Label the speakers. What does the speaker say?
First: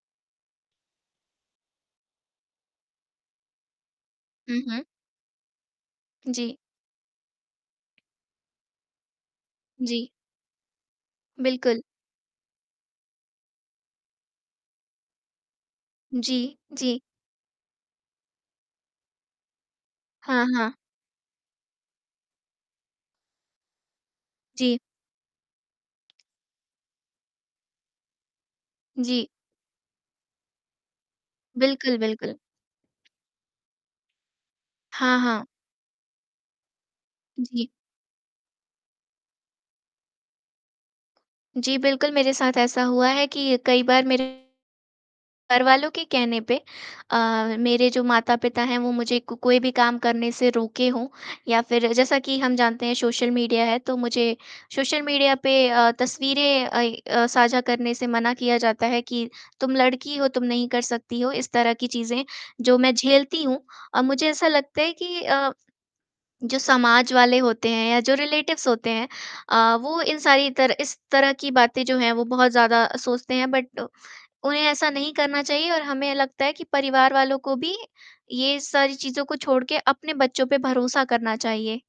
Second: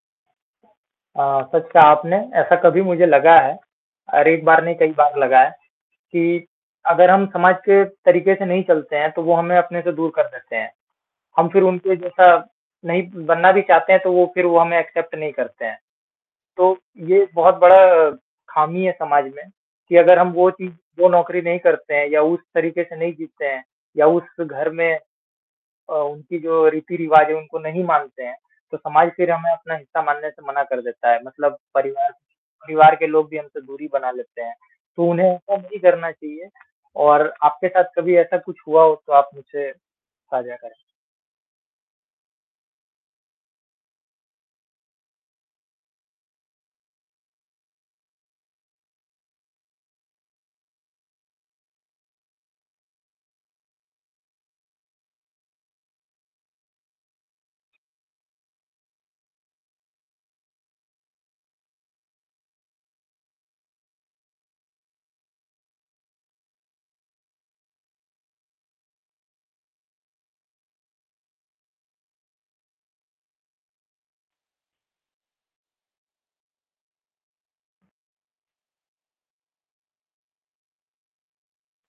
Speaker 1: अ, सच कहा आपने ऐसा कभी मुझे लगा है और एक
Speaker 2: हुँ,
Speaker 1: बार नहीं
Speaker 2: हुँ।
Speaker 1: कई बार लगा है कि
Speaker 2: जी।
Speaker 1: अगर हम समाज के तरीके से नहीं चलते हैं, तो वो हमें अपने से
Speaker 2: जी।
Speaker 1: दूर कर देते हैं। हम फिर
Speaker 2: बिल्कुल।
Speaker 1: उनके जैसा नहीं बनना भी चाहते हैं तो वो फिर वो हमें एक्सेप्ट नहीं करते हैं।
Speaker 2: जी,
Speaker 1: तो
Speaker 2: जी।
Speaker 1: ये बहुत बड़ा खामी है समाज में कि अगर हम
Speaker 2: हाँ,
Speaker 1: वो चीज़
Speaker 2: हाँ।
Speaker 1: वो नौकरी नहीं करते हैं या उस तरीके से नहीं जीते हैं या उस घर
Speaker 2: जी।
Speaker 1: में अ, उनकी जो रीति-रिवाज है उनको नहीं मानते हैं, तो समाज
Speaker 2: जी।
Speaker 1: फिर हमें अपना हिस्सा मानने से मना कर देता है। मतलब
Speaker 2: बिल्कुल,
Speaker 1: परिवार,
Speaker 2: बिल्कुल।
Speaker 1: परिवार के लोग भी हमसे दूरी बना लेते हैं। तो
Speaker 2: हाँ,
Speaker 1: उन्हें
Speaker 2: हाँ।
Speaker 1: ऐसा नहीं करना चाहिए और आपके
Speaker 2: जी।
Speaker 1: साथ कभी ऐसा कुछ हुआ हो तो आप मुझसे साझा करें।
Speaker 2: जी, बिल्कुल, मेरे साथ ऐसा हुआ है कि कई बार मेरे घरवालों के कहने पे अ, मेरे जो माता-पिता हैं वो मुझे को कोई भी काम करने से रोके हों या फिर जैसा कि हम जानते हैं सोशल मीडिया है तो मुझे सोशल मीडिया पे अ, तस्वीरें अइ अ, साझा करने से मना किया जाता है कि, "तुम लड़की हो तुम नहीं कर सकती हो" इस तरह की चीज़ें जो मैं झेलती हूँ अ, मुझे ऐसा लगता है कि अ, जो समाज वाले होते हैं या जो रिलेटिव्स होते हैं अ, वो इन सारी तरह इस तरह की बातें जो हैं वो बहुत ज़्यादा सोचते हैं, बट उन्हें ऐसा नहीं करना चाहिए और हमें लगता है कि परिवार वालों को भी ये सारी चीज़ों को छोड़ के अपने बच्चों पे भरोसा करना चाहिए।